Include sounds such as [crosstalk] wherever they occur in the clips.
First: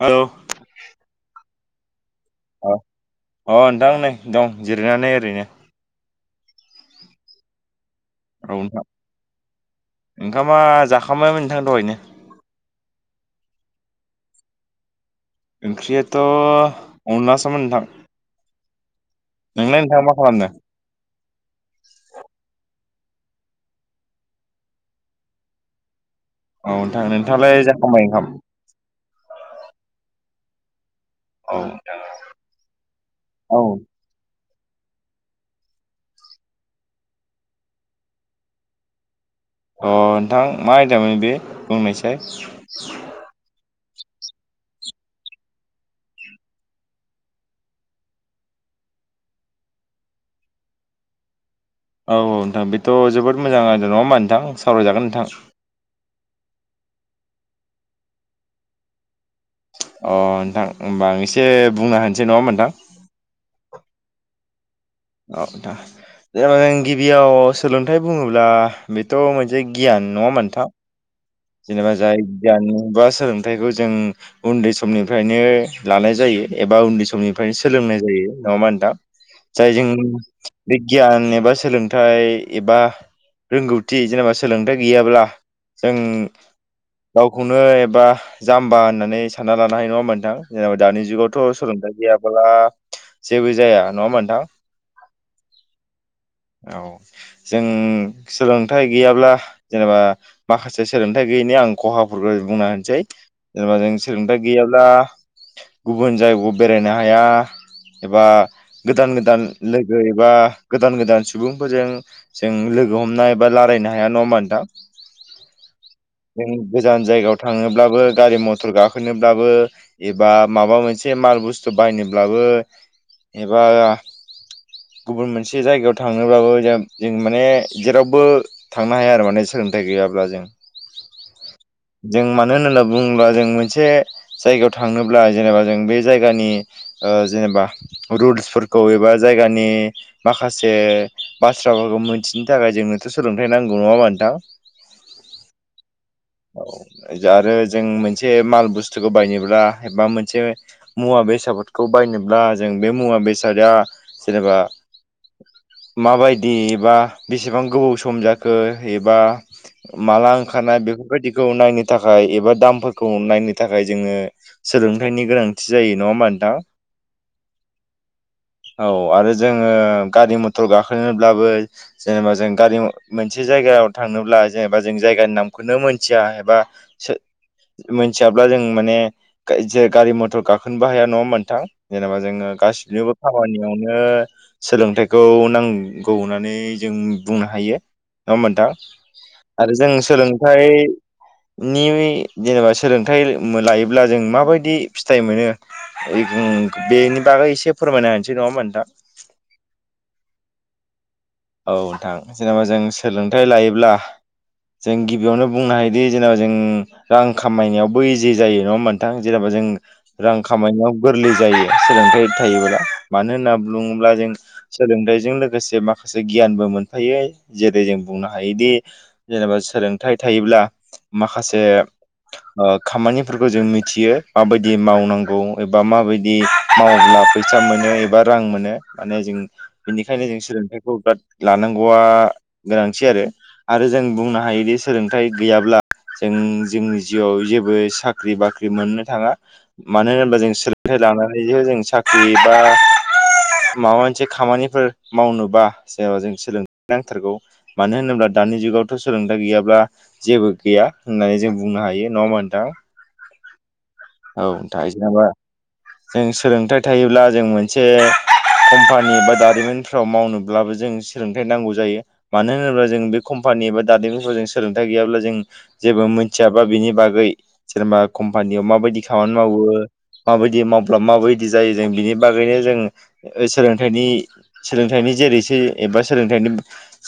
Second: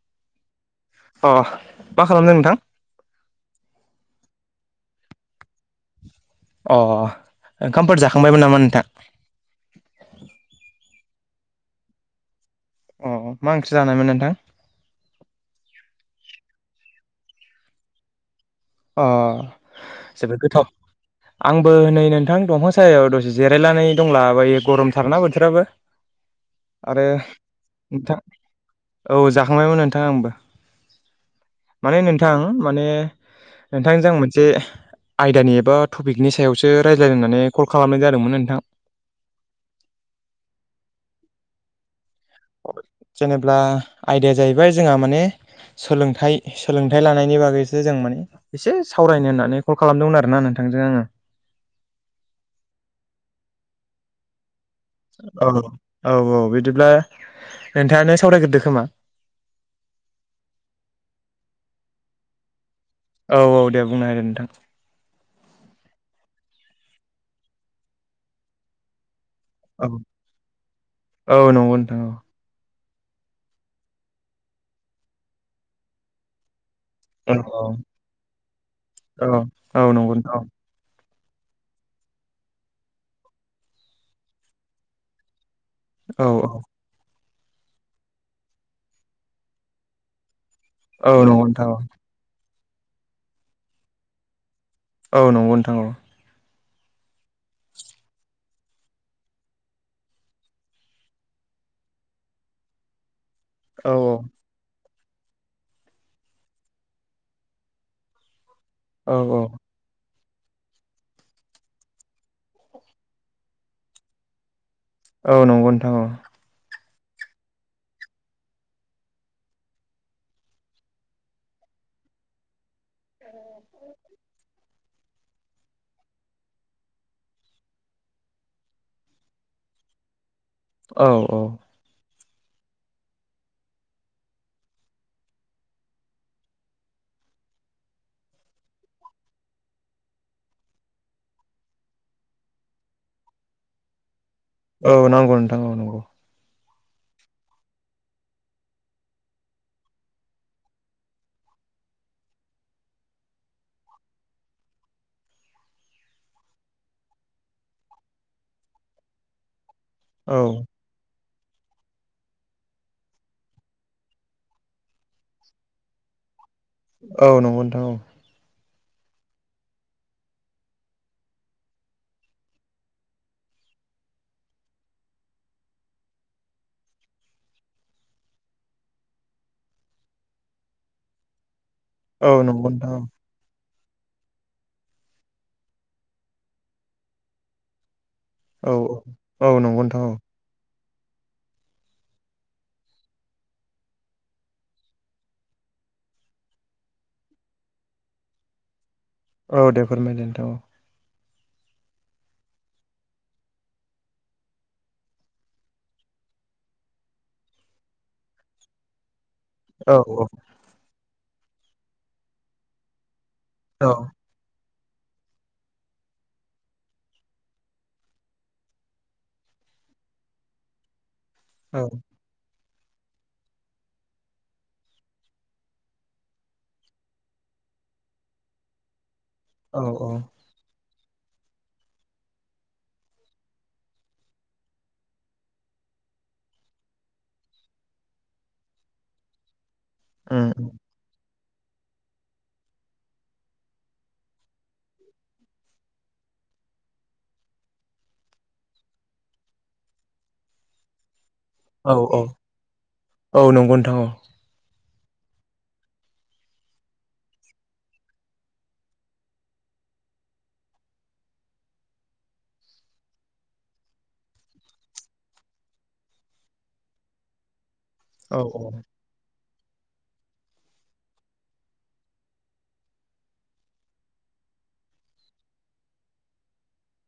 औ अ मा खालामदों नोंथां? अ अ नोंथां नै दं जिरायनानै ओरैनो अ ओंखामफोर जाखांबायमोन नामा नोंथां ओंखामा जाखांबायमोन नोंथां दहायनो अ मा ओंख्रि जानायमोन नोंथां ओंख्रियाथ' अनलासोमोन नोंथां अ नोंलाय नोंथाङा मा जोबोद खालामदों गोथाव आंबो नै नोंथां दंफां सायाव दसे जिरायनानै दंला बायो गरमथारना बोथोराबो [inaudible] औ नोंथां नोंथाङालाय जाखांबाय नोंथां ओंखाम औ जाखांबायमोन नोंथां आंबो औ माने नोंथां माने औ नोंथांजों आ मोनसे आयदानि एबा टपिकनि सायावसो रायज्लायनोहोननानै कल खालामनाय जादोंमोन नोंथां अ नोंथां मा आयदामोन बे बुंनायसाय जेनेब्ला आयदाया जाहैबाय जोंहा माने सोलोंथाइ-सोलोंथाइ लानायनि बागैसो जों माने एसे सावरायनो होननानै कल खालामदोंमोन आरोना नोंथांजों आङो औ औ नोंथां बेथ' जोबोद मोजां आरो नङा होमा नोंथां सावरायजागोन नोंथां औ औ औ बिदिब्ला नोंथाङानो सावरायग्रोदो खोमा अ नोंथां होमबा आं एसे बुंनो होनसै नङा होमबा नोंथां औ औ दे बुंना हो नोंथां औ नोंथां जेनेबा जों गिबियाव सोलोंथाइ बुङोब्ला बेथ' मोनसे गियान नङा होमबा नोंथां होदो जेनबा नोंथां जाय गियान बा सोलोंथाइखौ जों उन्दै समनिफ्रायनो लानाय जायो एबा उन्दै सम औ निफ्रायनो सोलोंनाय जायो नङा होमबा नोंथां जाय औ जों नंगौ नोंथां बे गियान एबा सोलोंथाइ एबा रोंगौथि जेनेबा सोलोंथाइ गैयाब्ला जों औ औ गावखौनो एबा जाम्बा होननानै सानना लानो हायो नङा होमबा नोंथां जेनेबा दानि औ नंगौ जुगावथ' नोंथां सोलोंथायाइ गैयाब्ला जेबो जाया नङा होमबा नोंथां औ नंगौ नोंथां औ औ जों सोलोंथाइ गैयाब्ला जेनेबा माखासे सोलोंथाइ गैयैनि आं खहाफोरखौ बुंना होनोसै जेनेबा जों औ सोलोंथाइ गैयाब्ला गुबुन जायगायाव बेरायनो हाया एबा औ गोदान-गोदान ल एबा गोदान गोदान सुबुंफोरजों जों लोगो हमनाय बा रायलायनो हाया नङा ओमबा नोंथां औ नंगौ नोंथां औ जों गोजान जायगायाव थाङोब्लाबो गारि मथर गाखोनोब्लाबो एबा माबा मोनसे माल बुस्थु बायनोब्लाबो एबा गुबुन मोनसे जायगायाव थांनोबाबो जो जों माने जेरावबो थांनो हाया आरो माने सोलोंथाइ गैयाब्ला जों औ औ। जों मानो होन्ना बुङोब्ला जों मोनसे जायगायाव थाङोब्ला जेनेबा जों बे जायगानि जेनेबा रुल्सफोरखौ एबा जायगानि माखासे बाथ्राफोरखौ मोनथिनो थाखाय जोंनोथ' सोलोंथाइ नांगौ नङा होमबा नोंथां? औ नांगौ नोंथां औ औ। औ आरो जों मोनसे माल बुस्थुखौ बायनोब्ला एबा मोनसे मुवा बेसादफोरखौ बायनोब्ला जों बे मुवा बेसादा जेनेबा माबायदि एबा बेसेबां गोबाव सम जाखो एबा माला औ ओंखारनाय बेफोरबायदिखौ नायनो थाखाय एबा दामफोरखौ नायनो थाखाय जोङो सोलोंथाइनि गोनांथि जायो नङा होमबा नोंथां? औ नंगौ नोंथां औ। औ आरो जोङो गारि मथर गाखोनोब्लाबो जेनेबा जों गारि मोनसे जायगायाव थांनोब्ला जेनेबा जों जायगानि नामखौनो मोनथिया एबा सो मोनथियाब्ला जों माने जे गारि मथर गाखोनोबो हाया नङा होमबा नोंथां जेनेबा औ जोङो नंगौ नोंथां गासैनिबो खामानियावनो सोलोंथाइखौ नांगौ होननानै जों बुंनो हायो नङा होमबा नोंथां औ औ आरो नंगौ जों नोंथां सोलोंथाइ नि जेनेबा सोलोंथाइ लायोब्ला जों माबायदि फिथाइ मोनो बेनि बागै एसे फोरमायना होनोसै नङा होमबा नोंथां औ दे फोरमायदो नोंथां औ नोंथां जेनेबा जों सोलोंथाइ लायोब्ला जों गिबियावनो बुंनो हायोदि जेनबा जों रां खामायनायावबो इजि जायो नङा होमबा नों थां जेनेबा जों औ रां खामायनायाव गोरलै जायो सोलोंथाइ थायोब्ला मानो होनना बु औ बुङोब्ला जों सोलोंथाइजों लोगोसे मा माखासे गियानबो मोनफायो जेरै जों बुंनो हायोदि जेनेबा सोलोंथाइ थायोब्ला माखासे ओ खामानिफोरखौ जों मिथियो माबायदि मावनांगौ एबा माबायदि मावोब्ला फैसा मोनो एबा रां मोनो माने जों औ औ बेनिखायनो जों सोलोंथाइ लानांगौआ गोनांथि आरो आरो जों बुंनो हायोदि सोलोंथाइ गैयाब्ला जों जोंनि जिउआव जेबो साख्रि बाख्रि मोननो थाङा मानो होनोब्ला उम जों थाइ लानानैसो जों साख्रि बा माबा मोनसे खामानिफोर मावनोबा जेनबा जों सोलों नांथारगौ। मानो होनोब्ला दानि जुगावथ' सोलोंथाइ गैयाब्ला जेबो गैया होननानै जों बुंनो औ हायो औ नङा होमबा नोंथां? औ नंगौ नोंथां औ। औ नोंथां जेनेबा जों सोलोंथाइ थायोब्ला जों मोनसे कम्पानि बा दारिमिनफ्राव मावनोब्लाबो जोंनो सोलोंथाइ नांगौ जायो। मानो होनोब्ला जों बे कम्पानि एबा दारिमिनफोराव जों सोलोंथाइ गैयाब्ला जों जेबो मिथियाबा बिनि बागै जेनेबा औ कम्पानियाव माबायदि खामानि मावो माबायदि मावब्ला माबायदि जायो जों बिनि बागैनो जों ओ सोलोंथायनि सोलोंथाइनि जेरैसो एबा सोलोंथाइनि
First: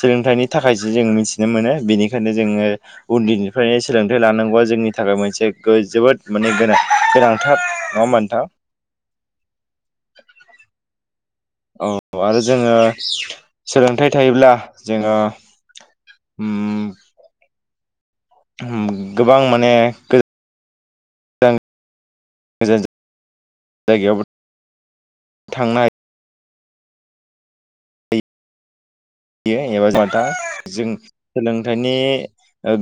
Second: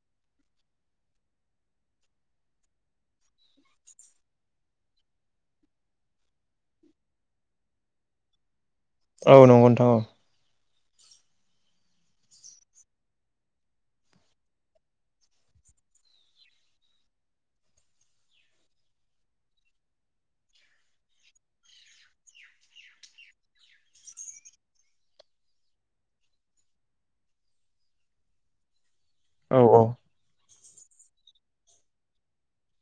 सोलोंथाइनि थाखायसो जों मिथिनो मोनो बेनिखायनो जोङो उन्दैनिफ्रायनो सोलोंथाइ लानांगौआ जोंनि थाखाय मोनसे गो जोबोद माने गोनां गोनांथार नङा होमबा नोंथां? औ नंगौ नोंथां औ। औ आरो जोङो सोलोंथाइ थायोब्ला जोङो उम उम गोबां माने गो आं मोजाजो जायगायावबो। थांनाय बियो औ औ एबा जान्था जों सोलोंथाइनि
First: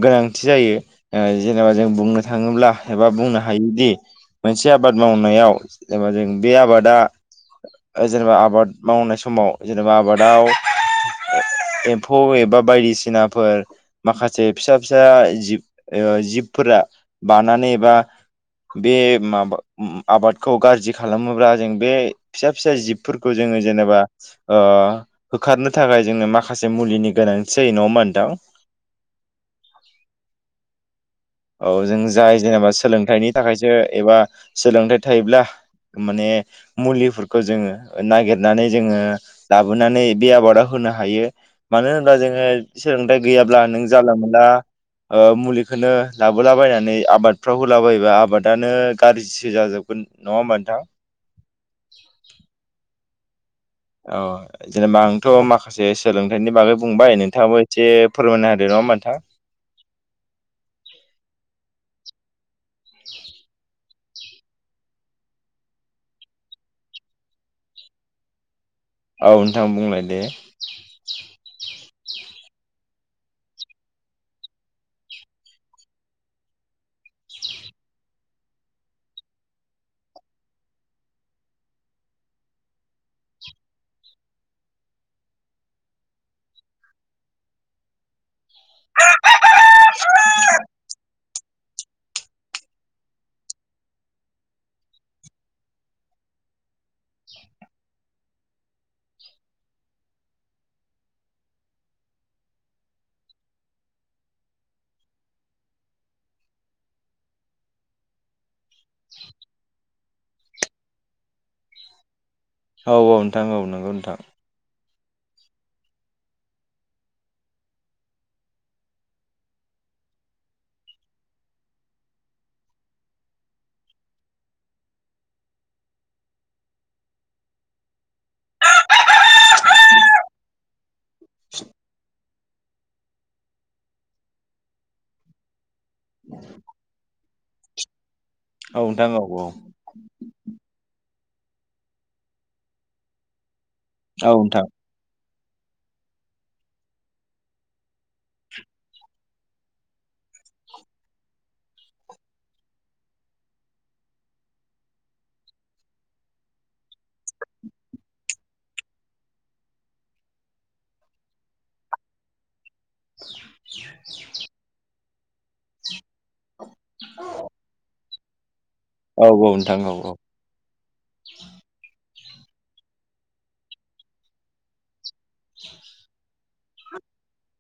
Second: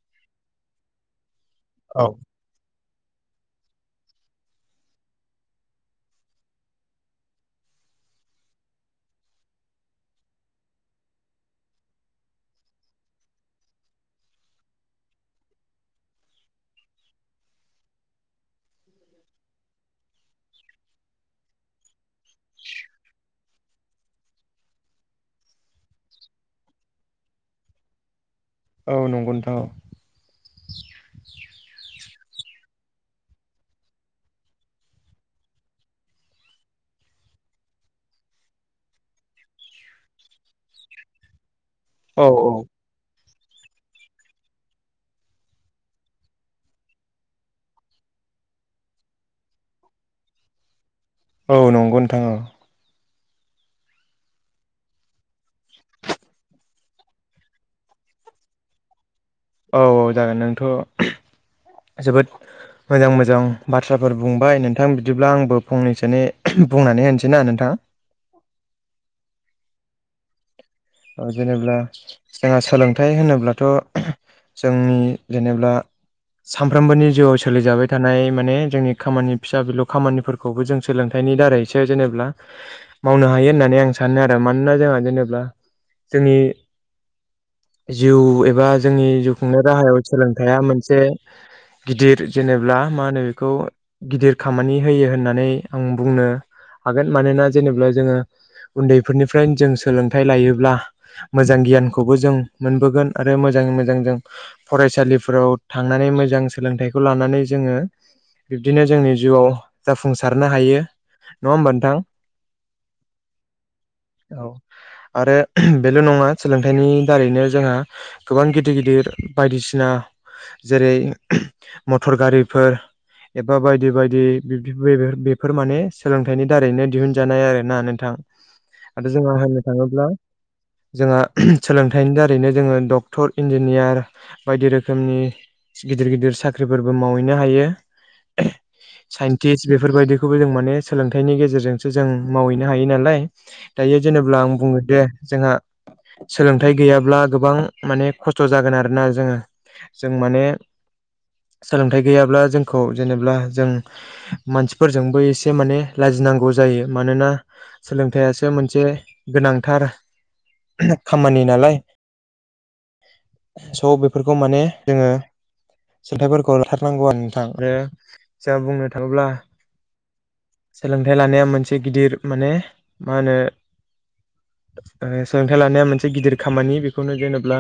गोनांथि जायो। ओ जेनेबा जों औ बुंनो थाङोब्ला एबा बुंनो हायोदि मोनसे आबाद मावनायाव जेनबा जों बे आबादा ओ जेनेबा आबाद मावनाय समाव जेनेबा आबादाव ओ एम्फौ एबा बायदि सिनाफोर माखासे फिसा फिसा आ जिब ओ जिबफोरा बानानै एबा बे माबा उम आबादखौ गाज्रि खालामोब्ला जों बे फिसा फिसा जिबफोरखौ जोङो जेनेबा ओ होखारनो था थाखाय जोंनो माखासे मुलिनि गोनांथि जायो होनबा नोंथां? औ नंगौ नोंथां औ। औ जों जाय जेनेबा सोलोंथाइनि थाखायसो एबा सोलोंथाइ थायोब्ला माने मुलिफोरखौ जोङो नागिरनानै जोङो लाबोनानै बे आबादा होनो हायो मानो होनोब्ला जोङो औ सोलोंथाइ गैयाब्ला नों जानला मोनला ओ मुलिखौनो लाबोलाबायनानै आबादफ्राव होला बयबा आबादानो गाज्रिसो जाजोबगोन नङा होमबा नोंथां? औ नंगौ नोंथां औ। औ जेनेबा आंथ' माखासे सोलोंथाइनि बागै बुंबाय नोंथाङाबो एसे फोरमायना होदों नङा होमबा नोंथां? औ औ जागोन नोंथ' जोबोद मोजां मोजां बा थ्राफोर बुंबाय नोंथां बिदिब्ला आंबो फंनैसोनि बुंनानै होनसै ना नोंथां। औ नोंथां बुंलाय दे। ओ जेनेब्ला जोंहा सोलोंथाइ होनोब्लाथ' जोंनि जेनेबा सामफ्रोमबोनि जिउआव सोलिजाबाय थानाय माने जोंनि खामानि फिसा बिलौ खामानिफोर खौबो जों सोलोंथाइनि दारैसो जेनेब्ला मावनो हायो होननानै आं सानो आरो मानोना जोंहा जेनेब्ला जोंनि जिउ एबा जोंनि जिउ खुंनाय राहायाव सोलोंथाइआ मोनसे गिदिर जेनेब्ला माहोनो बेखौ गिदिर खामानि होयो होननानै आं बुंनो हागोन मानोना जेनेब्ला जोङो उन्दैफोरनिफ्रायनो जों सोलोंथाइ लायोब्ला मोजां गियानखौबो जों मोनबोगोन आरो मोजाङै मोजां जों फरायसालिफोराव थांनानै मोजां सोलोंथाइखौ लानानै जोङो बिब्दिनो जोंनि जिउआव जाफुंसारनो हायो नङा होमबा नोंथां? औ औ नोंथां औ नंगौ नोंथां। औ आरो बेल' नङा सोलोंथाइनि दारैनो जोंहा गोबां गिदिर गिदिर बायदिसिना जेरै मटर गारिफोर एबा बायदि बायदि बिब्दि बेबे बेफोर माने सोलोंथाइनि दारैनो दिहुनजानाय आरो ना नोंथां। आरो जोंहा होननो थाङोब्ला जोंहा सोलोंथाइनि दारैनो जोङो डक्टर इन्जिनियार बायदि रोखोमनि सि गिदिर गिदिर साख्रिफोरबो मावहैनो हायो औ नोंथां औ साइन्टिस्ट बेफोर बेफोरबायदिखौबो जों माने सोलोंथाइनि गेजेरजोंसो जों मावहैनो हायो नालाय दायो औ जेनब्ला आं बुङो दे जोंहा सोलोंथाइ गैयाब्ला गोबां माने खस्थ' जागोन आरोना जोङो। जों माने सोलोंथाइ गैयाब्ला जोंखौ जेनेबा जों मानसिफोरजोंबो एसे माने लाजिनांगौ जायो। मानोना सोलोंथाइासो मोनसे गोनांथार। खामानि नालाय स' बेफोरखौ माने जोङो सोंथाइफोरखौ लाथारनांगौ आरो नोंथां आरो जोंहा बुंनो थाङोब्ला नोंथां औ सोलोंथाइ लानाया मोनसे गिदिर माने मा होनो सोलोंथाइ लानाया मोनसे गिदिर खामानि बेखौनो जेनब्ला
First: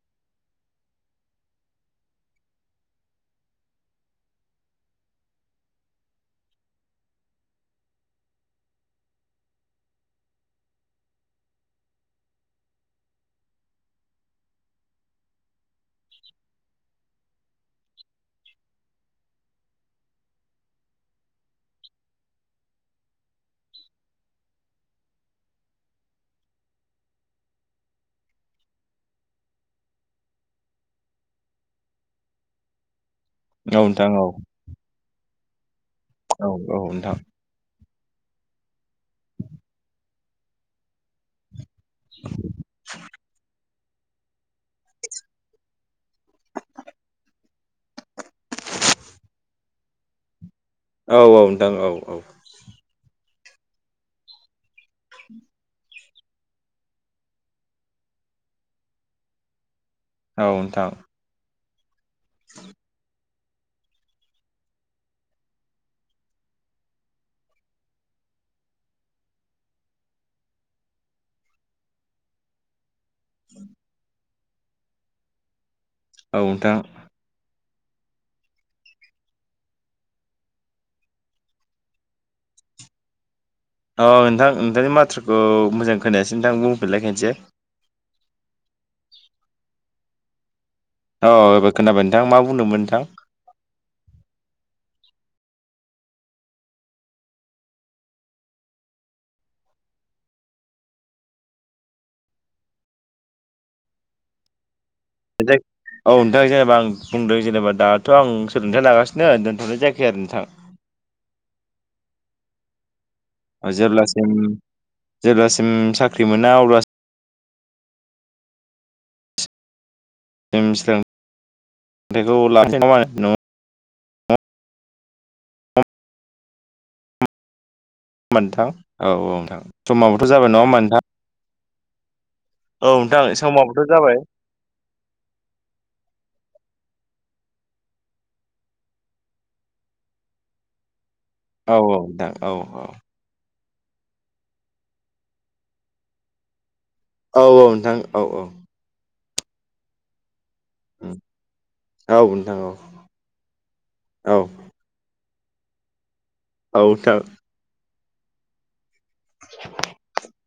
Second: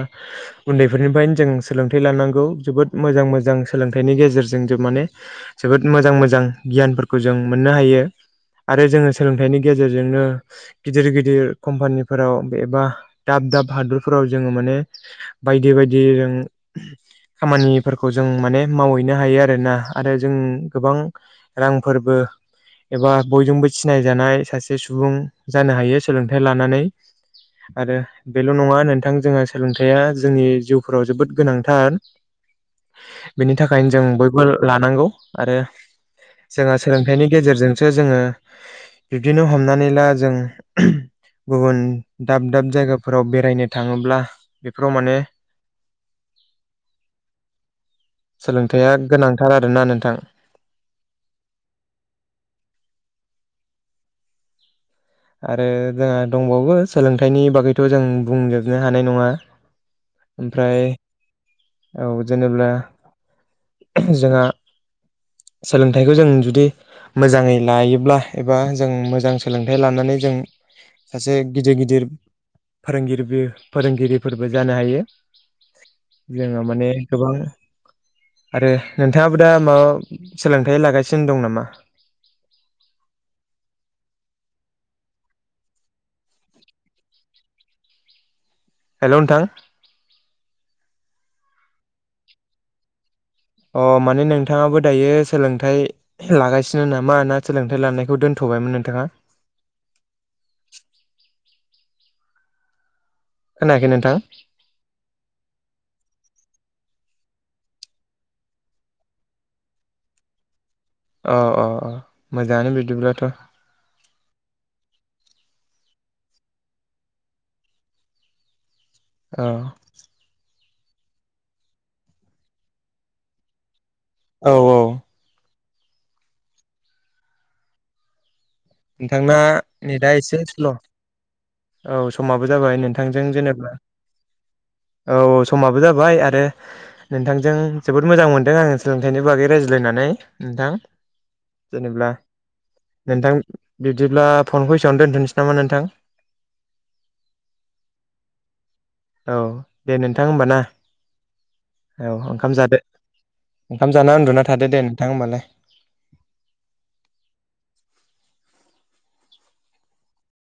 उन्दैफोरनिफ्रायनो जों सोलोंथाइ लानांगौ जोबोद मोजां मोजां सोलोंथाइनि गेजेरजों जों माने जोबोद मोजां मोजां गियानफोरखौ जों मोननो हायो। आरो जोङो सोलोंथाइनि गेजेरजोंनो गिदिर गिदिर कम्पानि फोराव एबा दाब दाब हादरफोराव जोङो माने बायदि बायदि जों खामानिफोरखौ जों माने मावहैनो हायो आरोना आरो जों गोबां रां फोरबो एबा बयजोंबो सिनायजानाय सासे सुबुं जानो हायो सोलोंथाइ लानानै [inaudible] आरो बेल' नङा नोंथां जोंहा सोलोंथाइया जोंनि जिउफोराव जोबोद गोनांथार। बेनि औ थाखायनो जों नोंथां औ बयबो लानांगौ आरो औ जोंहा औ नोंथां औ नोंथां सोलोंथाइनि गेजेरजों सो जोङो बिब्दिनो हमनानै ला जों गुबुन दाब दाब जायगाफोराव बेरायनो थाङोब्ला बेफोराव माने सोलोंथाइया गोनांथार आरोना नोंथां। औ औ नोंथां औ औ। आरो जोंहा दंबावो सोलोंथाइनि बागैथ' जों बुंजोबनो हानाय नङा। औ ओमफ्राय नोंथां। औ जेनब्ला जोंहा सोलोंथाइखौ जों जुदि मोजाङै लायोब्ला एबा जों मोजां सोलोंथाइ लानानै जों सासे गिदिर गिदिर फोरोंगिरिबि फोरोंगिरि फोरबो जानो हायो। औ जोङो नोंथां औ माने गोबां आरो नोंथाङाबो दा माबा सोलोंथाइ लागासिनो दं नामा? औ नोंथां नोंथांनि माथ्राखौ मोजां खोनायासो नोंथां बुंफिनलाय खानसे। हेल' नोंथां औ एबार खोनाबाय नोंथां मा बुंदोंमोन नोंथां? अ माने नोंथाङाबो दायो सोलोंथाइ लागासिनो ना मा ना सोलोंथाइ लानायखौ दोन्थ'बायमोन नोंथाङा? खोनायाखै नोंथां? [inaudible] औ नोंथां जेनेबा आं बुंदों जेनेबा दाथ' आं सोलोंथाइ लागासिनो दोनथ'नाय जायाखै आरो नोंथां औ औ औ मोजाङानो बिदिब्लाथ' जेब्लासिम जेब्लासिम साख्रि मोना अब्ला अ अब्लासिम [unintelligible] औ औ नोंथां औ नोंथांना नोंथां नेथा दा समाबोथ' एसे जाबाय नङा स्ल'। होमबा नोंथां औ समाबो जाबाय औ नोंथां नोंथांजों जेनेबा समाबोथ' जाबाय औ औ समाबो जाबाय आरो नोंथांजों जोबोद मोजां मोनदों आं सोलोंथाइनि बागै रायज्लायनानै नोंथां। औ औ जेनेब्ला दां औ औ। नोंथां बिदिब्ला फनखौ एसेनो दोनथ'सै नामा नोंथां। औ-औ नोंथां औ-औ। औ दे नोंथां होमबा ना औ नोंथां ओंखाम औ जादो। ओंखाम जानानै औ उन्दुना थादोे दे नोंथां हीमबालाय। आउथा [inaudible]